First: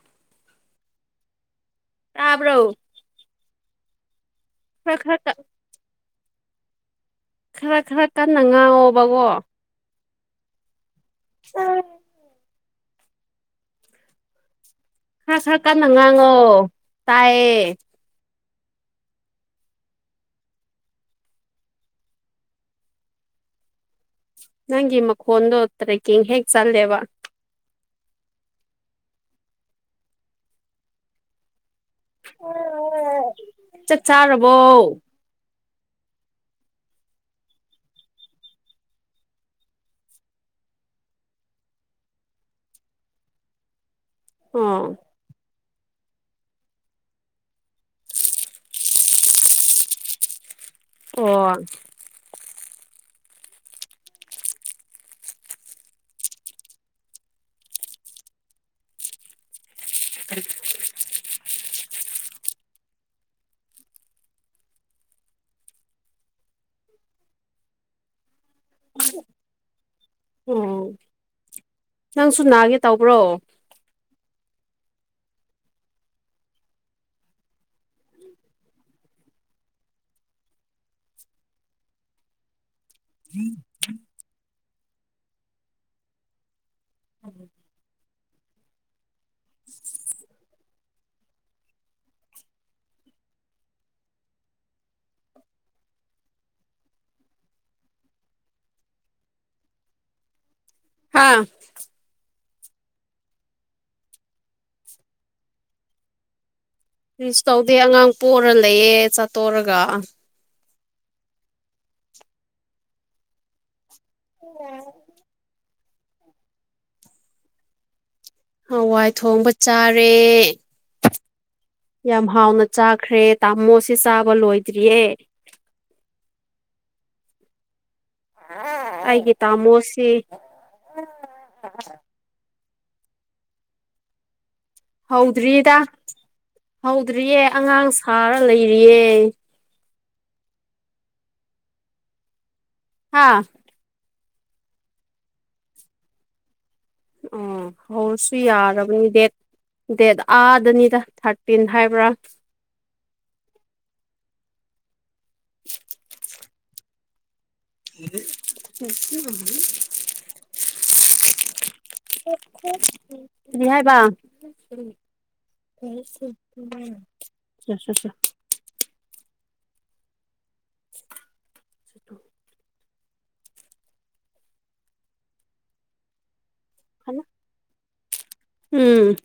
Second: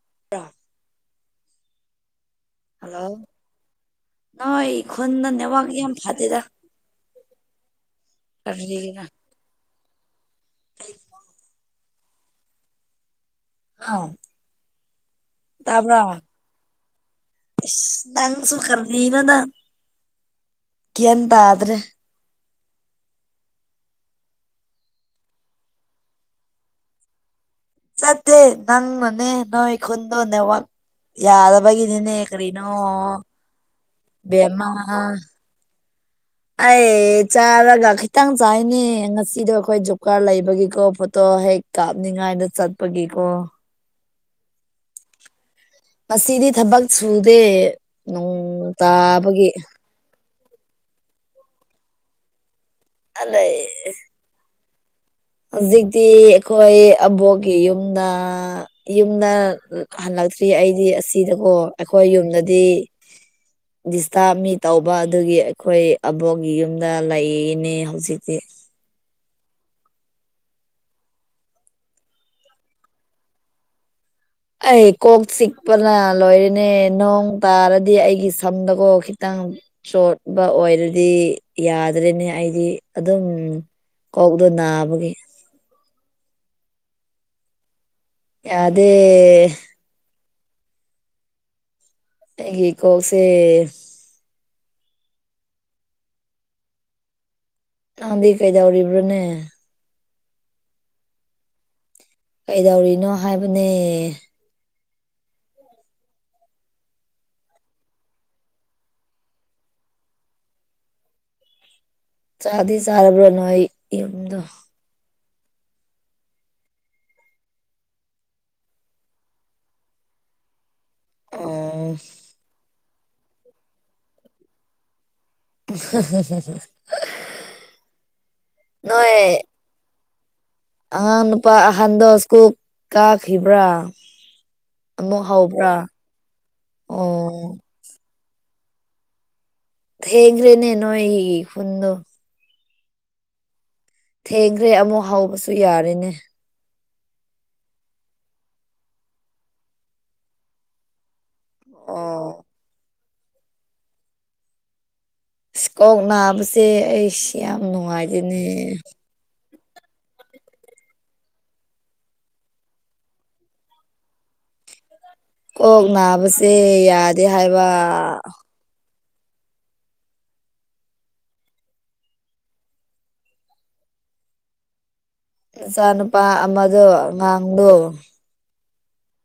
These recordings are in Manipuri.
[unintelligible] ꯇꯥꯕꯔꯣ ꯍꯜꯂꯣ ꯅꯣꯏ ꯈꯨꯟꯗ ꯅꯦꯠꯋꯥꯛ ꯌꯥꯝ ꯐꯗꯦꯗ ꯈꯔ ꯈꯔ ꯀꯟꯅ ꯀꯔꯤꯒꯤꯔ ꯉꯥꯡꯉꯣꯕꯒꯣ [unintelligible] [unintelligible] ꯍꯥꯎ ꯈꯔ ꯈꯔ ꯀꯟꯅ ꯉꯥꯡꯉꯣ ꯇꯥꯏꯌꯦ ꯁꯨ ꯀꯔꯤꯅ ꯅꯪ ꯒꯌꯥꯟ ꯇꯥꯗ꯭ꯔꯦ ꯅꯪꯒꯤ ꯃꯈꯣꯟꯗꯣ ꯇ꯭ꯔꯦꯀꯤꯡ ꯍꯦꯛ ꯆꯠꯂꯦꯕ ꯆꯠꯇꯦ ꯅꯪꯅꯅꯦ ꯅꯣꯏ ꯈꯨꯟꯗꯣ ꯅꯦꯠꯋꯥꯛ ꯌꯥ ꯕꯒꯤꯅꯤꯅꯦ ꯀꯔꯤꯅꯣ ꯆꯥꯛ ꯆꯥꯔꯕꯣ ꯕꯦꯝꯃ ꯑꯩ ꯆꯥꯔꯒ ꯈꯤꯇꯪ ꯆꯥꯏꯅꯦ ꯉꯁꯤꯗꯣ ꯑꯈꯣꯏ ꯖꯨꯞꯀꯥꯔ ꯂꯩꯕꯒꯤꯀꯣ ꯐꯣꯇꯣ ꯍꯦꯛ ꯀꯥꯞꯅꯤꯡꯉꯥꯏꯗ ꯆꯠꯄꯒꯤꯀꯣ ꯑꯥ ꯃꯁꯤꯗꯤ ꯊꯕꯛ ꯁꯨꯗꯦ ꯅꯣꯡ ꯇꯥꯕꯒꯤ ꯑꯣ ꯑꯂꯩ ꯍꯨꯖꯤꯛꯇꯤ ꯑꯈꯣꯏ ꯑꯕꯣꯛꯀꯤ ꯌꯨꯝꯗ ꯌꯨꯝꯗ ꯂ ꯍꯜꯂꯛꯇ꯭ꯔꯤ ꯑꯩꯗꯤ ꯑꯁꯤꯗꯀꯣ ꯑꯩꯈꯣꯏ ꯌꯨꯝꯗꯗꯤ ꯗꯤꯁꯇꯥꯔꯕ ꯃꯤ ꯇꯧꯕ ꯑꯗꯨꯒꯤ ꯑꯩꯈꯣꯏ ꯑꯕꯣꯛꯒꯤ ꯌꯨꯝꯗ ꯂꯩꯅꯦ ꯍꯧꯖꯤꯛꯇꯤ [inaudible] ꯑꯣ ꯅꯪꯁꯨ ꯅꯥꯒꯦ ꯇꯧꯕ꯭ꯔꯣ ꯑꯩ ꯀꯣꯛ ꯆꯤꯛꯄꯅ ꯂꯣꯏꯔꯅꯦ ꯅꯣꯡ ꯇꯥꯔꯗꯤ ꯑꯩꯒꯤ ꯁꯝꯗꯀꯣ ꯈꯤꯇꯪ ꯅꯣꯡ ꯆꯣꯠꯄ ꯑꯣꯏꯔꯗꯤ ꯌꯥꯗ꯭ꯔꯦꯅꯦ ꯑꯩꯗꯤ ꯑꯗꯨꯝ ꯀꯧꯗꯣ ꯅꯥꯕꯒꯤ ꯌꯥꯗꯦ ꯑꯩꯒꯤ ꯀꯣꯛꯁꯦ ꯅꯪꯗꯤ ꯀꯩꯗꯧꯔꯤꯕ꯭ꯔꯅꯦ ꯍꯥꯥ ꯀꯩꯗꯧꯔꯤꯅꯣ ꯍꯥꯏꯕꯅꯦ ꯀꯔꯤꯁꯨ ꯇꯧꯗꯦ ꯑꯉꯥꯡ ꯄꯣꯔꯥ ꯂꯩꯌꯦ ꯆꯥꯇꯣꯔꯒ ꯆꯥꯗꯤ ꯆꯥꯔꯕ꯭ꯔꯣ ꯅꯣꯏ ꯌꯨꯝꯗꯣ [unintelligible] ꯍꯥꯋꯥꯏ ꯊꯣꯡꯕ ꯆꯥꯔꯦ ꯑꯣ ꯌꯥꯝ ꯍꯥꯎꯅ ꯆꯥꯈ꯭ꯔꯦ ꯇꯥꯃꯣꯁꯦ ꯆꯥꯕ ꯂꯣꯏꯗ꯭ꯔꯤꯌꯦ [unintelligible] ꯅꯣꯏ ꯑꯩꯒꯤ ꯇꯃꯣꯁꯤ ꯑꯉꯥꯡ ꯅꯨꯄꯥ ꯑꯍꯟꯗꯣ ꯁ꯭ꯀꯨꯜ ꯀꯥꯈꯤꯕ꯭ꯔꯥ ꯑꯃꯨꯛ ꯍꯧꯕ꯭ꯔꯥ ꯍꯧꯗ꯭ꯔꯤꯗ ꯑꯣ ꯍꯧꯗ꯭ꯔꯤꯌꯦ ꯑꯉꯥꯡ ꯁꯥꯔ ꯂꯩꯔꯤꯌꯦ ꯊꯦꯡꯒ꯭ꯔꯦꯅꯦ ꯅꯣꯏ ꯈꯨꯟꯗꯣ ꯍꯥꯥ ꯊꯦꯡꯈ꯭ꯔꯦ ꯑꯃꯨꯛ ꯍꯧꯕꯁꯨ ꯌꯥꯔꯦꯅꯦ ꯑꯥ ꯍꯧꯔꯁꯨ ꯌꯥꯔꯕꯅꯤ ꯗꯦꯠ ꯗꯦꯠ ꯑꯥꯗꯅꯤꯗ ꯊꯥꯔꯠ ꯇꯤꯟ ꯍꯥꯏꯕ꯭ꯔꯥ ꯑꯣ ꯏꯁ ꯀꯣꯛ ꯅꯥꯕꯁꯦ ꯑꯩꯁ ꯌꯥꯝ ꯅꯨꯡꯉꯥꯏꯇꯦꯅꯦ [inaudible] [unintelligible] ꯀꯔꯤ ꯍꯥꯏꯕ ꯀꯣꯛ ꯅꯥꯕꯁꯦ ꯎꯝ ꯌꯥꯗꯦ ꯍꯥꯏꯕ ꯁꯤꯇꯣꯛ ꯅꯆꯥ ꯅꯨꯨꯄꯥ ꯑꯃꯗꯣ ꯑꯉꯥꯡꯗꯣ ꯎꯝ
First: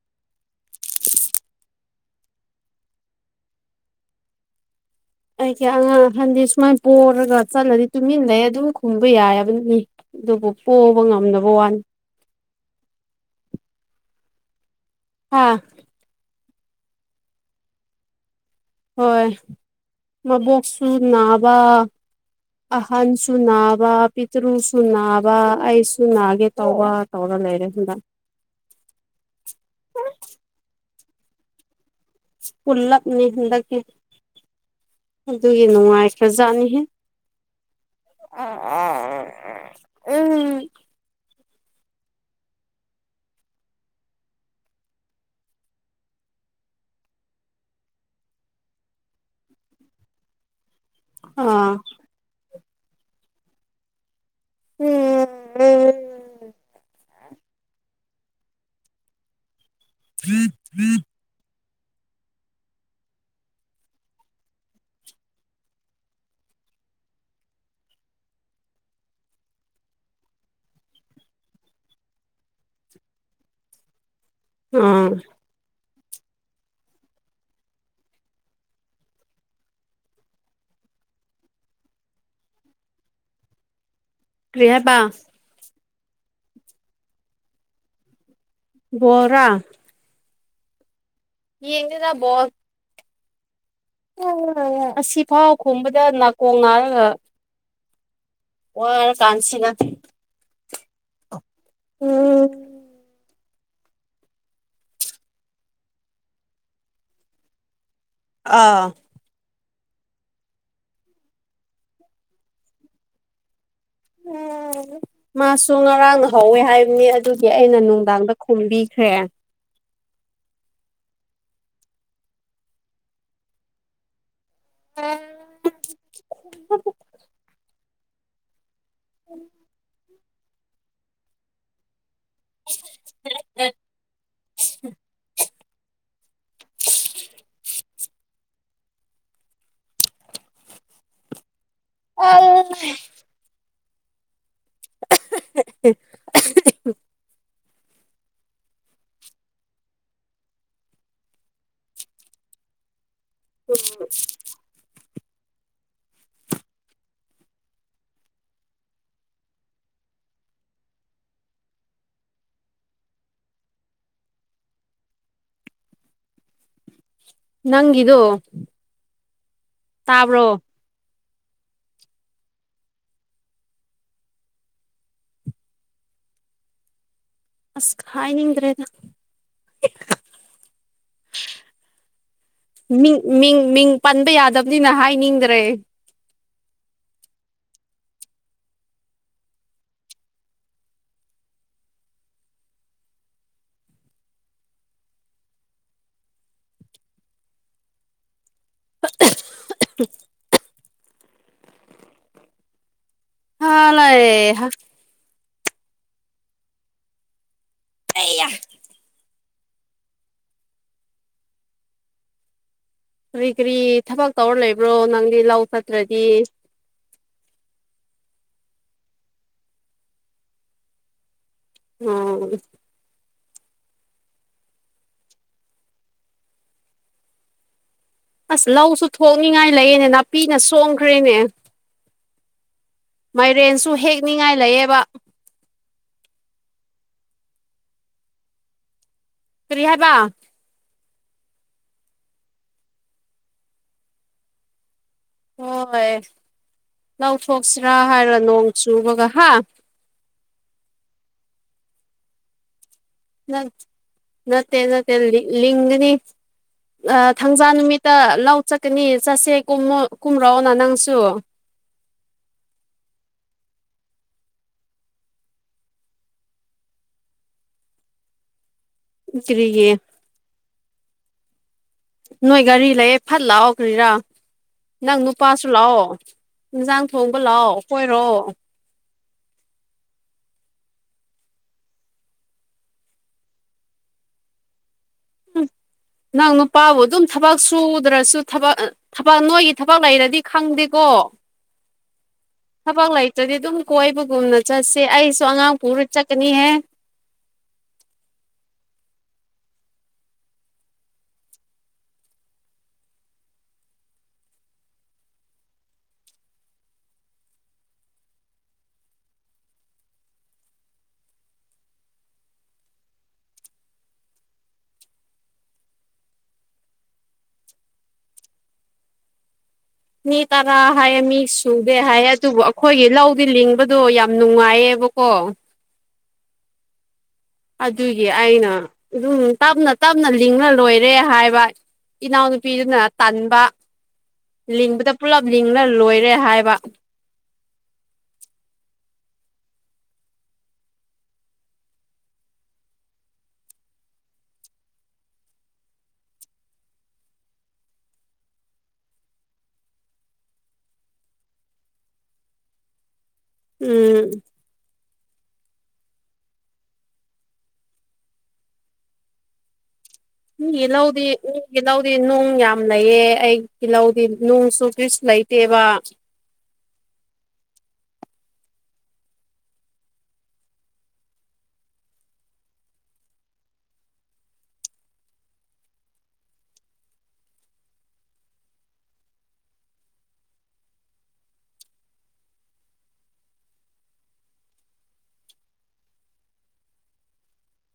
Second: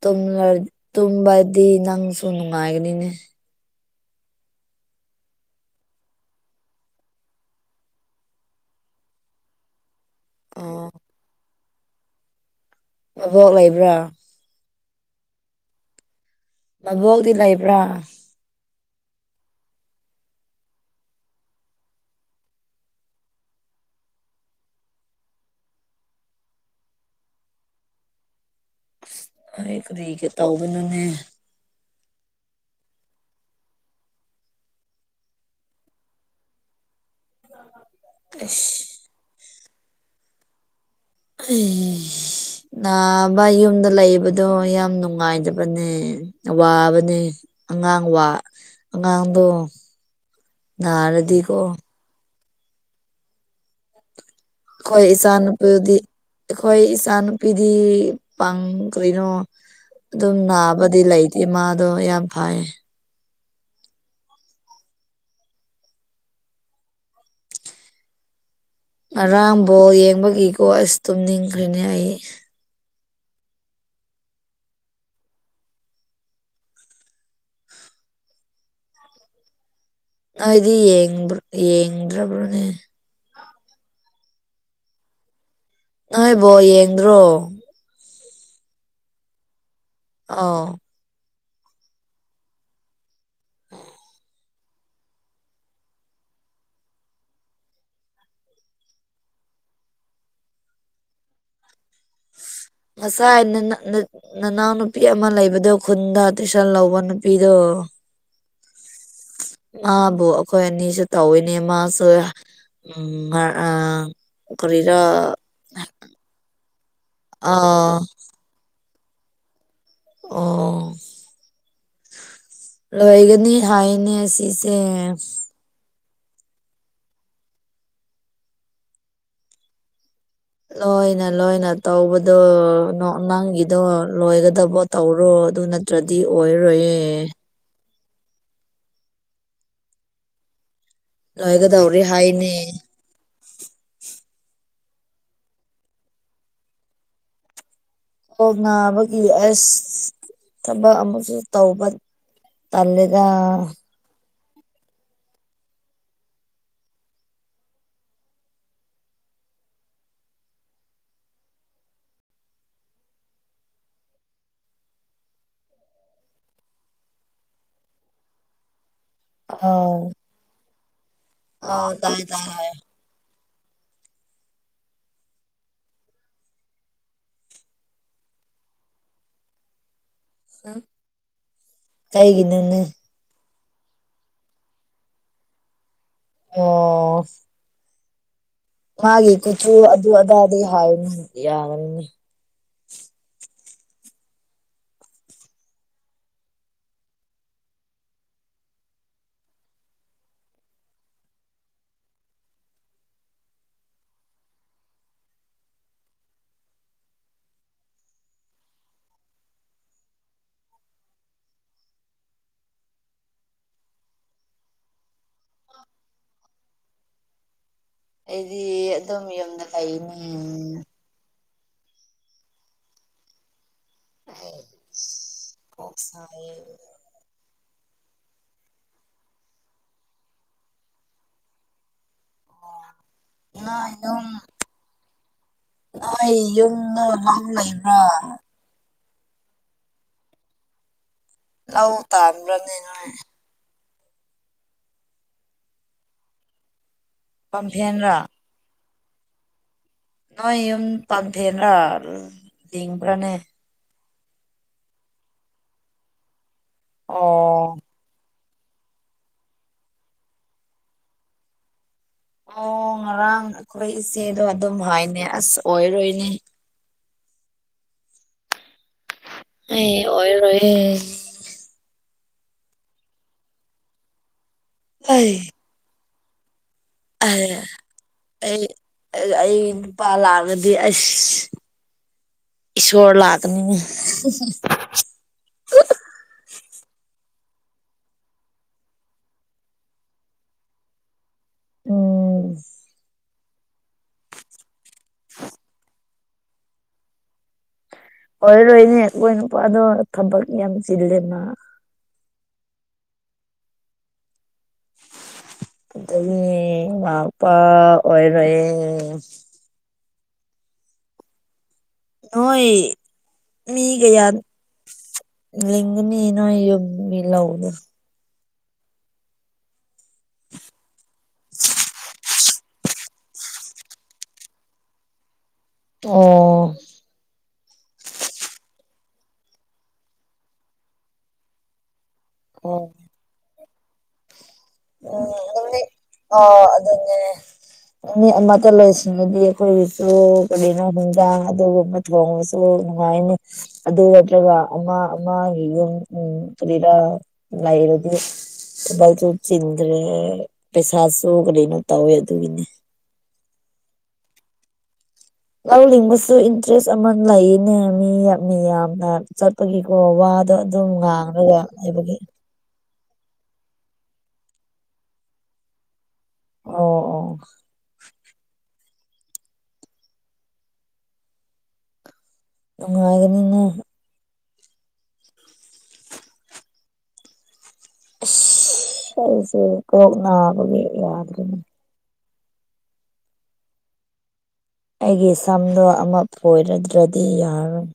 ꯇꯨꯝꯂ꯭ꯔ ꯇꯨꯝꯕꯗꯤ ꯅꯪꯁꯨ ꯅꯨꯡꯉꯥꯏꯒꯅꯤꯅꯦ ꯑꯩꯒꯤ ꯑꯉꯥꯡꯍꯟꯗꯤ ꯁꯨꯃꯥꯏ ꯄꯣꯔꯒ ꯆꯠꯂꯗꯤ ꯇꯨꯃꯤꯟꯂꯩꯩ ꯑꯗꯨꯝ ꯈꯨꯝꯕ ꯌꯥꯏꯕꯅꯤ ꯑꯗꯨꯕꯨ ꯑꯣ ꯄꯣꯕ ꯉꯝꯗꯕ ꯋꯥꯅꯤ ꯃꯕꯣꯛ ꯂꯩꯕ꯭ꯔꯥ ꯑꯥ ꯃꯕꯣꯛꯇꯤ ꯂꯩꯕ꯭ꯔꯥ ꯍꯣꯏ ꯃꯕꯣꯛꯁꯨ ꯅꯥꯕ ꯑꯍꯟꯁꯨ ꯅꯥꯕ ꯄꯤꯇ꯭ꯔꯨꯁꯨ ꯅꯥꯕ ꯑꯩꯁꯨ ꯅꯥꯒꯦ ꯇꯧꯕ ꯇꯧ ꯂꯩꯔꯦ ꯁꯣꯝꯗ ꯑꯁ ꯀꯔꯤꯒꯤ ꯇꯥꯎꯕꯅꯣꯅꯦ ꯄꯨꯜꯂꯞꯅꯤ ꯍꯟꯗꯛꯇꯤ ꯑꯗꯨꯒꯤ ꯅꯨꯡꯉꯥꯏꯈ꯭ꯔꯖꯥꯠꯅꯤꯍꯦ ꯑ ꯑꯥ ꯎꯝ ꯑꯩ ꯅꯥꯕ ꯌꯨꯝꯗ ꯂꯩꯕꯗꯣ ꯌꯥꯝ ꯅꯨꯡꯉꯥꯏꯗꯕꯅꯦ ꯋꯥꯕꯅꯦ ꯑꯉꯥꯡ ꯋꯥ ꯑꯉꯥꯡꯗꯣ ꯅꯥꯔꯗꯤꯀꯣ ꯑꯥ ꯑꯩꯈꯣꯏ ꯏꯆꯥ ꯅꯨꯨꯄꯤꯗꯤ ꯑꯩꯈꯣꯏ ꯏꯆꯥ ꯅꯨꯨꯄꯤꯗꯤ ꯄꯥꯡ ꯀꯔꯤꯅꯣ ꯑꯗꯨꯝ ꯅꯥꯕꯗꯤ ꯂꯩꯇꯦ ꯃꯥꯗꯣ ꯌꯥꯝ ꯐꯩ ꯉꯥꯔꯥꯡ ꯕꯣꯜ ꯌꯦꯡꯕꯒꯤꯀꯣ ꯑꯁ ꯇꯨꯝꯅꯤꯡꯈ꯭ꯔꯦꯅꯦ ꯑꯩ ꯎꯝ ꯑꯩꯗꯤ ꯌꯦꯡ꯭ꯕꯔꯣ ꯌꯦꯡꯕꯗ꯭ꯔꯕ꯭ꯔꯣꯅꯦ ꯀ꯭ꯔꯤ ꯍꯥꯏꯄ ꯅꯣꯏ ꯕꯣꯜ ꯌꯦꯡꯗ꯭ꯔꯣ ꯕꯣꯔꯥ ꯑꯥꯎ ꯌꯦꯡꯗꯦꯗ ꯕꯣꯜ [unintelligible] ꯑꯁꯤꯐꯥꯎ ꯈꯨꯝꯕꯗ ꯅꯥꯀꯣꯡ ꯅꯥꯔꯒ ꯋꯥꯔ ꯀꯥꯟꯁꯤꯗ ꯎꯝ ꯉꯥꯁꯥꯏꯅꯅ ꯅꯅꯥꯎ ꯅꯨꯄꯤ ꯑꯃ ꯂꯩꯕꯗꯣ ꯈꯨꯟꯗ ꯇꯨꯏꯁꯟ ꯂꯧꯕ ꯅꯨꯄꯤꯗꯣ ꯑꯥ ꯃꯥꯕꯨ ꯑꯩꯈꯣꯏ ꯑꯅꯤꯁꯨ ꯇꯧꯋꯤꯅꯦ ꯃꯥꯁꯨ ꯎꯝ ꯉꯥ [unintelligible] ꯃꯥꯁꯨ ꯉꯔꯥꯡ ꯍꯧꯋꯦ ꯍꯥꯏꯕꯅꯤ ꯑꯗꯨꯗꯤ ꯑꯩꯅ ꯑꯥ ꯅꯨꯡꯗꯥꯡꯗ ꯈꯨꯝꯕꯤꯈꯤ ꯈ꯭ꯔꯦ ꯑꯣ ꯂꯣꯏꯒꯅꯤ ꯍꯥꯏꯅꯦ ꯑꯁꯤ ꯑꯦ [unintelligible] ꯍꯝ ꯂꯣꯏꯅ ꯂꯣꯏꯅ ꯇꯧ ꯑꯗꯣ ꯅꯪꯒꯤꯗꯣ ꯂꯣꯏꯒꯗꯕ ꯇꯧꯔꯣ ꯑꯗꯨ ꯅꯠꯇ꯭ꯔꯗꯤ ꯑꯣꯏꯔꯔꯣꯏꯌꯦ ꯂꯣꯏꯒꯗꯧꯔꯤ ꯍꯥꯏꯅꯦ [unintelligible] [unintelligible] ꯑꯣ ꯅꯕꯒꯤ ꯑꯦꯁ ꯊꯕꯛ ꯑꯃꯁꯨꯨ ꯇꯧꯕ ꯇꯜꯂꯦꯗ ꯅꯪꯒꯤꯗꯣ ꯇꯥꯕ꯭ꯔꯣ ꯑꯥꯥꯎ ꯇꯥꯏꯌꯦ ꯇꯥꯏ ꯍꯥꯏ ꯑꯁ ꯍꯥꯏꯅꯤꯡꯗ꯭ꯔꯦꯗ ꯑꯝ ꯀꯩꯒꯤꯅꯣꯅꯦ ꯃꯤꯡ ꯃꯤꯡ ꯃꯤꯡ ꯄꯟꯕ ꯌꯥꯗꯕꯅꯤꯅ ꯍꯥꯏꯅꯤꯡꯗ꯭ꯔꯦ ꯑꯣ ꯃꯥꯒꯤ ꯀꯨꯆꯨ ꯑꯗꯨ ꯑꯗꯥꯗꯤ ꯍꯥꯏꯅ ꯌꯥꯒꯅꯤꯅꯤ ꯍꯥꯂꯩꯪꯍꯥ ꯑꯩꯌꯥ ꯀꯔꯤ ꯀꯔꯤ ꯊꯕꯛ ꯇꯧꯔ ꯂꯩꯕ꯭ꯔꯣ ꯅꯪꯗꯤ ꯂꯧ ꯆꯠꯇ꯭ꯔꯗꯤ ꯑꯩꯗꯤ ꯑꯗꯨꯝ ꯌꯨꯝ ꯂꯩꯗ ꯎꯝ ꯑꯩꯁ ꯀꯣꯛ ꯁꯥꯏꯌꯦ ꯑꯁ ꯂꯧꯁꯨ ꯊꯣꯛꯅꯤꯡꯉꯥꯏ ꯂꯩꯌꯦꯅꯦ ꯅꯥꯄꯤꯅ ꯁꯣꯡꯈ꯭ꯔꯦꯅꯦ ꯅꯣꯏ ꯃꯥꯏꯔꯦꯟꯁꯨ ꯌꯨꯝ ꯍꯦꯛꯅꯤꯡꯉꯥꯏ ꯂꯩꯌꯦꯕ ꯂꯥꯡ ꯂꯩꯕ꯭ꯔꯥ ꯀꯔꯤ ꯍꯥꯏꯕ ꯂꯧ ꯇꯥꯟꯕ꯭ꯔꯥꯅꯦꯅꯣꯏ ꯍꯣꯏ ꯂꯧꯊꯣꯛꯁꯤꯔꯥ ꯄꯥꯝꯐꯦꯟꯔꯥ ꯍꯥꯏꯔꯣ ꯅꯣꯡ ꯆꯨꯕꯒ ꯍꯥ ꯅꯣꯏ ꯌꯨꯝ ꯄꯥꯟꯊꯦꯔ ꯅꯠ ꯅꯠꯇꯦ ꯅꯠꯇꯦ ꯂꯤꯡꯒꯅꯤ ꯑꯥ ꯊꯥꯡꯖꯥ ꯑꯣ ꯅꯨꯃꯤꯠꯇ ꯂꯧ ꯆꯠꯀꯅꯤ ꯆꯠꯁꯦ ꯀꯨꯝꯃ ꯀꯨꯝꯔꯛꯑꯣꯅ ꯅꯪꯁꯨ ꯑꯣ ꯉꯔꯥꯡ ꯑꯩꯈꯣꯏ ꯏꯆꯦꯗꯣ ꯑꯗꯨꯝ ꯍꯥꯏꯅꯦ ꯑꯁ ꯑꯣꯏꯔꯣꯏꯅꯦ ꯀꯔꯤꯒꯤ ꯑꯩ ꯑꯣꯏ ꯔꯣꯏꯑꯦ ꯅꯣꯏ ꯒꯥꯔꯤ ꯂꯩꯌꯦ ꯐꯠ ꯂꯥꯛꯑꯣ ꯀ꯭ꯔꯤꯔꯥ ꯅꯪ ꯑꯩ ꯅꯨꯄꯥꯁꯨ ꯂꯥꯛꯑꯣ ꯏꯟꯖꯥꯡ ꯊꯣꯡꯕ ꯑꯩ ꯂꯥꯛꯑꯣ ꯑꯩꯈꯣꯏꯔꯣ ꯑꯩ ꯑꯩ ꯅꯨꯄꯥ ꯂꯥꯛꯑꯒ ꯗꯤ ꯑꯁ ꯏꯁꯣꯔ ꯂꯥꯛꯀꯅꯤꯅ [unintelligible] ꯅꯪ ꯅꯨꯄꯥꯕꯨ ꯑꯗꯨꯝ ꯊꯕꯛ ꯁꯨꯗ꯭ꯔꯁꯨ ꯊꯕꯛ ꯊꯕꯛ ꯅꯣꯏꯒꯤ ꯊꯕꯛ ꯂꯩꯔꯗꯤ ꯈꯪꯗꯦꯀꯣ ꯎꯝ ꯊꯕꯛ ꯂꯩꯇ꯭ꯔꯗꯤ ꯑꯗꯨꯝ ꯀꯣꯏꯕꯒꯨꯝꯅ ꯆꯠꯁꯦ ꯑꯩꯁꯨ ꯑꯉꯥꯡ ꯄꯨꯔ ꯆꯠꯀꯅꯤꯍꯦ ꯑꯣꯏꯔꯣꯏꯅꯦ ꯑꯩꯈꯣꯏ ꯅꯨꯄꯥꯗꯣ ꯊꯕꯛ ꯌꯥꯝ ꯆꯤꯜꯂꯦꯃ [inaudible] ꯑꯗꯒꯤ ꯃꯄꯥ ꯑꯣꯏꯔꯣꯏꯌꯦ ꯅꯣꯏ ꯃꯤ ꯒꯌꯥ ꯂꯤꯡꯒꯅꯤ ꯅꯣꯏ ꯌꯨꯝ ꯃꯤ ꯂꯧꯗꯣ ꯃꯤ ꯇꯔꯥ ꯍꯥꯏꯌꯦ ꯃꯤ ꯁꯨꯗꯦ ꯍꯥꯏꯌꯦ ꯑꯗꯨꯕꯨ ꯑꯩꯈꯣꯏꯒꯤ ꯂꯧꯗꯤ ꯂꯤꯡꯕꯗꯣ ꯌꯥꯝ ꯅꯨꯡꯉꯥꯏꯌꯦ ꯀꯣ ꯑꯣ ꯑꯗꯨꯒꯤ ꯑꯩꯅ ꯑꯗꯨꯝ ꯇꯞꯅ ꯇꯞꯅ ꯂꯤꯡꯉꯥ ꯂꯣꯏꯔꯦ ꯍꯥꯏꯕ ꯑꯣ ꯏꯅꯥꯎꯅꯨꯄꯤꯗꯨꯅ ꯇꯟꯕ ꯂꯤꯡꯕꯗ ꯎꯝ ꯄꯨꯂꯞ ꯂꯤꯡꯂ ꯑꯗꯨꯝꯅꯤꯛ ꯂꯣꯏꯔꯦ ꯑꯥꯎ ꯍꯥꯏꯕ ꯑꯗꯨꯅꯦ ꯅꯨꯃꯤꯠ ꯑꯃꯗ ꯂꯣꯏꯁꯤꯟ ꯗꯤ ꯑꯩꯈꯣꯏꯒꯤꯁꯨ ꯀꯔꯤꯅꯣ ꯍꯤꯟꯖꯥꯡ ꯑꯗꯨꯒꯨꯝꯕ ꯊꯣꯡꯉꯁꯨ ꯅꯨꯡꯉꯥꯏꯅꯤ ꯑꯗꯨ ꯑꯗꯨ ꯑꯣꯏꯗ꯭ꯔꯒ ꯅꯠꯇ꯭ꯔꯒ ꯑꯃ ꯑꯃꯒꯤ ꯌꯨꯝ ꯎꯝ ꯀꯔꯤꯔꯥ ꯂꯩꯔꯗꯤ ꯊꯕꯛꯁꯨ ꯆꯤꯟꯒ꯭ꯔꯦ ꯄꯩꯁꯥꯁꯨ ꯒꯔꯤꯅꯣ ꯇꯧꯋꯦ ꯑꯗꯨꯒꯤꯅꯦ ꯎꯝ ꯂꯧꯂꯤꯡꯕꯁꯨ ꯏꯟꯇꯔꯦꯁ ꯑꯃ ꯂꯩꯅꯦ ꯃꯤ ꯃꯤ ꯌꯥꯝꯅ ꯆꯠꯄꯒꯤ ꯑꯣ ꯋꯥꯗꯣ ꯃꯤꯒꯤ ꯑꯗꯨꯝ ꯂꯧꯗꯤ ꯉꯥꯡꯔꯒ ꯃꯤꯒꯤ ꯂꯧꯗꯤ ꯂꯩꯕꯒꯤ ꯅꯨꯡ ꯌꯥꯝ ꯂꯩꯌꯦ ꯑꯩꯒꯤ ꯂꯧꯗꯤ ꯅꯨꯡꯁꯨ ꯀ꯭ꯔꯤꯁ ꯂꯩꯇꯦꯕ ꯑꯣꯑꯣ ꯅꯨꯡꯉꯥꯏꯒꯅꯤꯅꯨ ꯑꯁ ꯑꯩꯖꯦ ꯀꯣꯛ ꯅꯥꯕꯒꯤ ꯌꯥꯗ꯭ꯔꯅꯦ ꯑꯩꯒꯤ ꯁꯝꯗꯣ ꯑꯃ ꯐꯣꯏꯔꯗ꯭ꯔꯗꯤ ꯌꯥꯔꯣꯏ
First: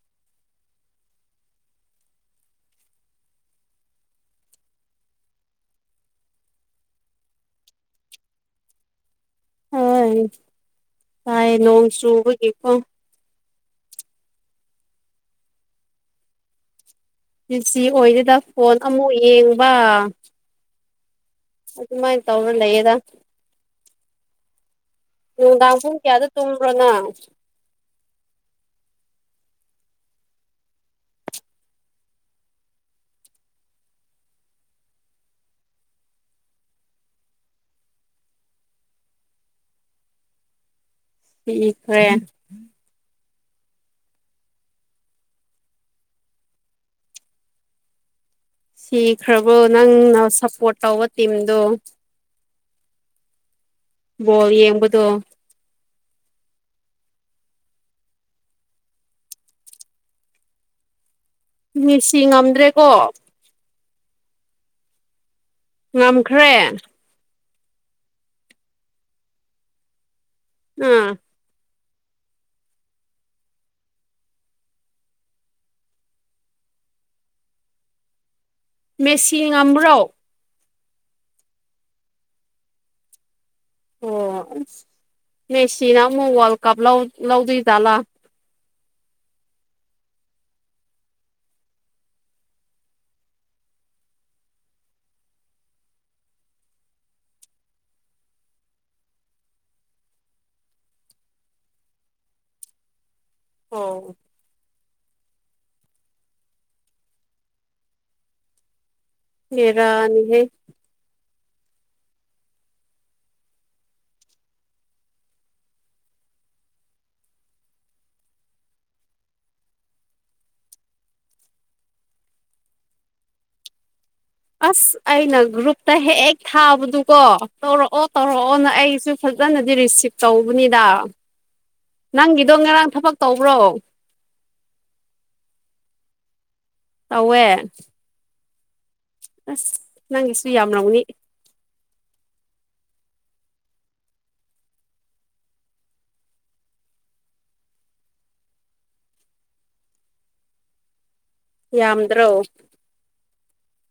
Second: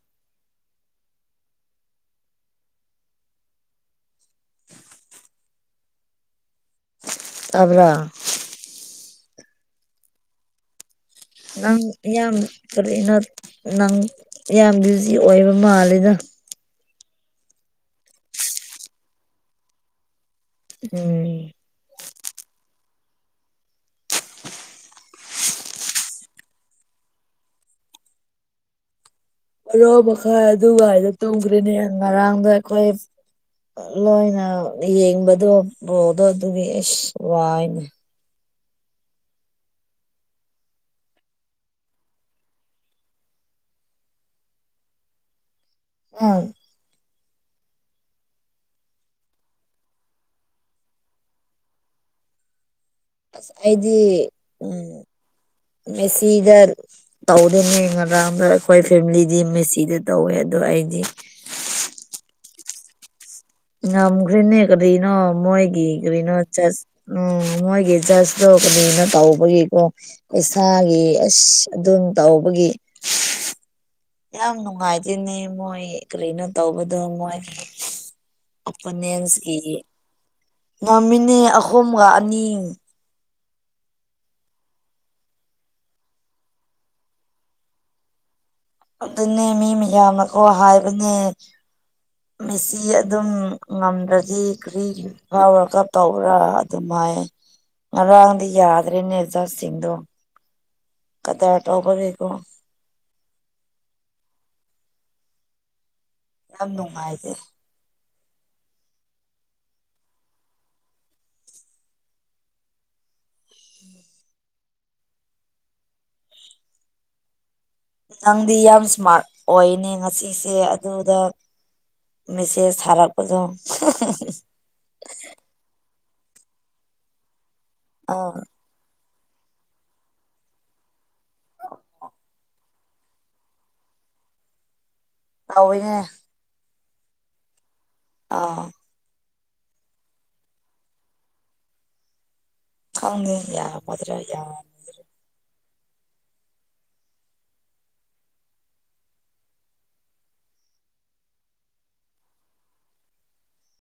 ꯇꯕ꯭ꯔꯥ ꯍꯥꯏ ꯅꯪ ꯌꯥꯝ ꯀꯔꯤꯅꯣ ꯅꯪ ꯌꯥꯝ ꯕꯤꯖꯤ ꯑꯣꯏꯕ ꯃꯥꯜꯂꯤꯦꯗ ꯁꯤ ꯑꯣꯏꯗ ꯐꯣꯟ ꯑꯃꯨꯛ ꯌꯦꯡꯕ ꯎꯝ ꯁꯨꯃꯥꯏ ꯇꯧꯔ ꯂꯩꯌꯦꯗ ꯅꯨꯡꯗꯥꯡ ꯄꯨꯡ ꯀꯌꯥꯗ ꯇꯨꯝꯕ꯭ꯔꯣ ꯅꯪ [inaudible] ꯕꯥꯔꯣ ꯃꯈꯥꯏ ꯑꯗꯨ ꯍꯥꯏꯗ ꯇꯧꯈ꯭ꯔꯦꯅꯦ ꯉꯔꯥꯡꯗꯣ ꯑꯈꯣꯏ ꯂꯣꯏꯅ ꯌꯦꯡꯕꯗꯣ ꯕꯣꯜꯗꯣ ꯑꯗꯨꯒꯤ ꯑꯁ ꯋꯥꯏꯅꯦ ꯃꯤꯗꯤ ꯈꯔ ꯌꯥꯝ ꯎꯝ ꯁꯤꯈ꯭ꯔꯕꯣ ꯅꯪꯅ ꯁꯞꯄꯣꯔꯠ ꯇꯧꯕ ꯇꯤꯝꯗꯣ ꯑꯩꯗꯤ ꯕꯣꯜ ꯎꯝ ꯌꯦꯡꯕꯗꯣ ꯃꯦꯁꯤ ꯏꯗꯔ ꯇꯧꯔꯦꯍꯦꯉꯔꯥꯡꯗ ꯑꯩꯈꯣꯏ ꯐꯦꯃꯤꯂꯤꯗꯤ ꯃꯦꯁꯤꯗ ꯇꯧꯋꯦ ꯑꯗꯣ ꯑꯩꯗꯤ ꯃꯦꯁꯤ ꯉꯝꯗ꯭ꯔꯦꯀꯣ ꯅꯝꯒꯔꯤꯅꯦ ꯀꯔꯤꯅꯣ ꯃꯣꯏꯒꯤ ꯀꯔꯤꯅꯣ ꯉꯝꯈ꯭ꯔꯦ ꯆꯥꯁ ꯎꯝ ꯃꯣꯏꯒꯤ ꯖꯁꯇꯣ ꯀꯔꯤꯅꯣ ꯇꯧꯕꯒꯤꯀꯣ ꯄꯩꯁꯥꯒꯤ ꯑꯥ ꯑꯁ ꯑꯗꯨꯝ ꯇꯧꯕꯒꯤ ꯌꯥꯝ ꯅꯨꯡꯉꯥꯏꯇꯦꯅꯦ ꯃꯣꯏ ꯀꯔꯤꯅꯣ ꯇꯧꯕꯗꯣ ꯃꯣꯏ ꯃꯦꯁꯤ ꯑꯣꯄꯣꯅꯦꯟꯁꯀꯤ ꯉꯝꯕ꯭ꯔꯣ ꯉꯝꯃꯤꯅꯦ ꯑꯍꯨꯝꯒ ꯑꯅꯤ ꯑꯣ ꯃꯦꯁꯤꯅ ꯑꯃꯨꯛ ꯋꯥꯔꯜ ꯀꯞ ꯂꯧ ꯂꯧꯗꯣꯏ ꯆꯠꯂ ꯑꯗꯨꯅꯦ ꯃꯤ ꯃꯌꯥꯝꯅꯀꯣ ꯍꯥꯏꯕꯅꯦ ꯃꯦꯁꯤ ꯑꯗꯨꯝ ꯉꯝꯗ꯭ꯔꯗꯤ ꯀꯔꯤꯒꯤ ꯐꯤꯐ ꯋꯜ ꯀꯥꯞ ꯇꯧꯕ꯭ꯔ ꯑꯗꯨꯃ ꯍꯥꯏ ꯉꯔꯡꯗꯤ ꯌꯥꯗ꯭ꯔꯦꯅꯦ ꯖꯥꯁꯁꯤꯡꯗꯣ ꯀꯗ꯭ꯔ ꯇꯧꯕꯒꯤꯀꯣ ꯑꯣ ꯌꯥꯝ ꯅꯨꯡꯉꯥꯏꯇꯦ ꯕꯦꯔꯅꯤꯍꯦ ꯅꯪꯗꯤ ꯌꯥꯝ ꯏꯁꯃꯥꯔꯠ ꯑꯣꯏꯅꯦ ꯉꯁꯤꯁꯦ ꯑꯗꯨꯗ ꯃꯦꯁꯦꯁ ꯊꯔꯛꯄꯗꯣ ꯍꯥꯍꯥ ꯑꯁ ꯑꯩꯅ ꯒ꯭ꯔꯨꯞꯇ ꯍꯦꯛ ꯊꯥꯕꯗꯨꯀꯣ ꯇꯧꯔꯛꯑꯣ ꯑꯥ ꯇꯧꯔꯛꯑꯣꯅ ꯑꯩꯁꯨ ꯐꯖꯅꯗꯤ ꯔꯤꯁꯤꯞ ꯇꯧꯕꯅꯤꯗ ꯅꯪꯒꯤꯗꯣ ꯉꯔꯥꯡ ꯊꯕꯛ ꯇꯧꯕ꯭ꯔꯣ ꯇꯧꯋꯤꯅꯦ ꯊꯧꯋꯦ ꯑꯥ ꯑꯁ ꯅꯪꯒꯤꯁꯨ ꯌꯥꯝ ꯔꯧꯅꯤ ꯈꯪꯗꯦ ꯌꯝꯒꯗ꯭ꯔ ꯌꯝꯗ꯭ꯔ ꯌꯥꯝꯗ꯭ꯔꯣ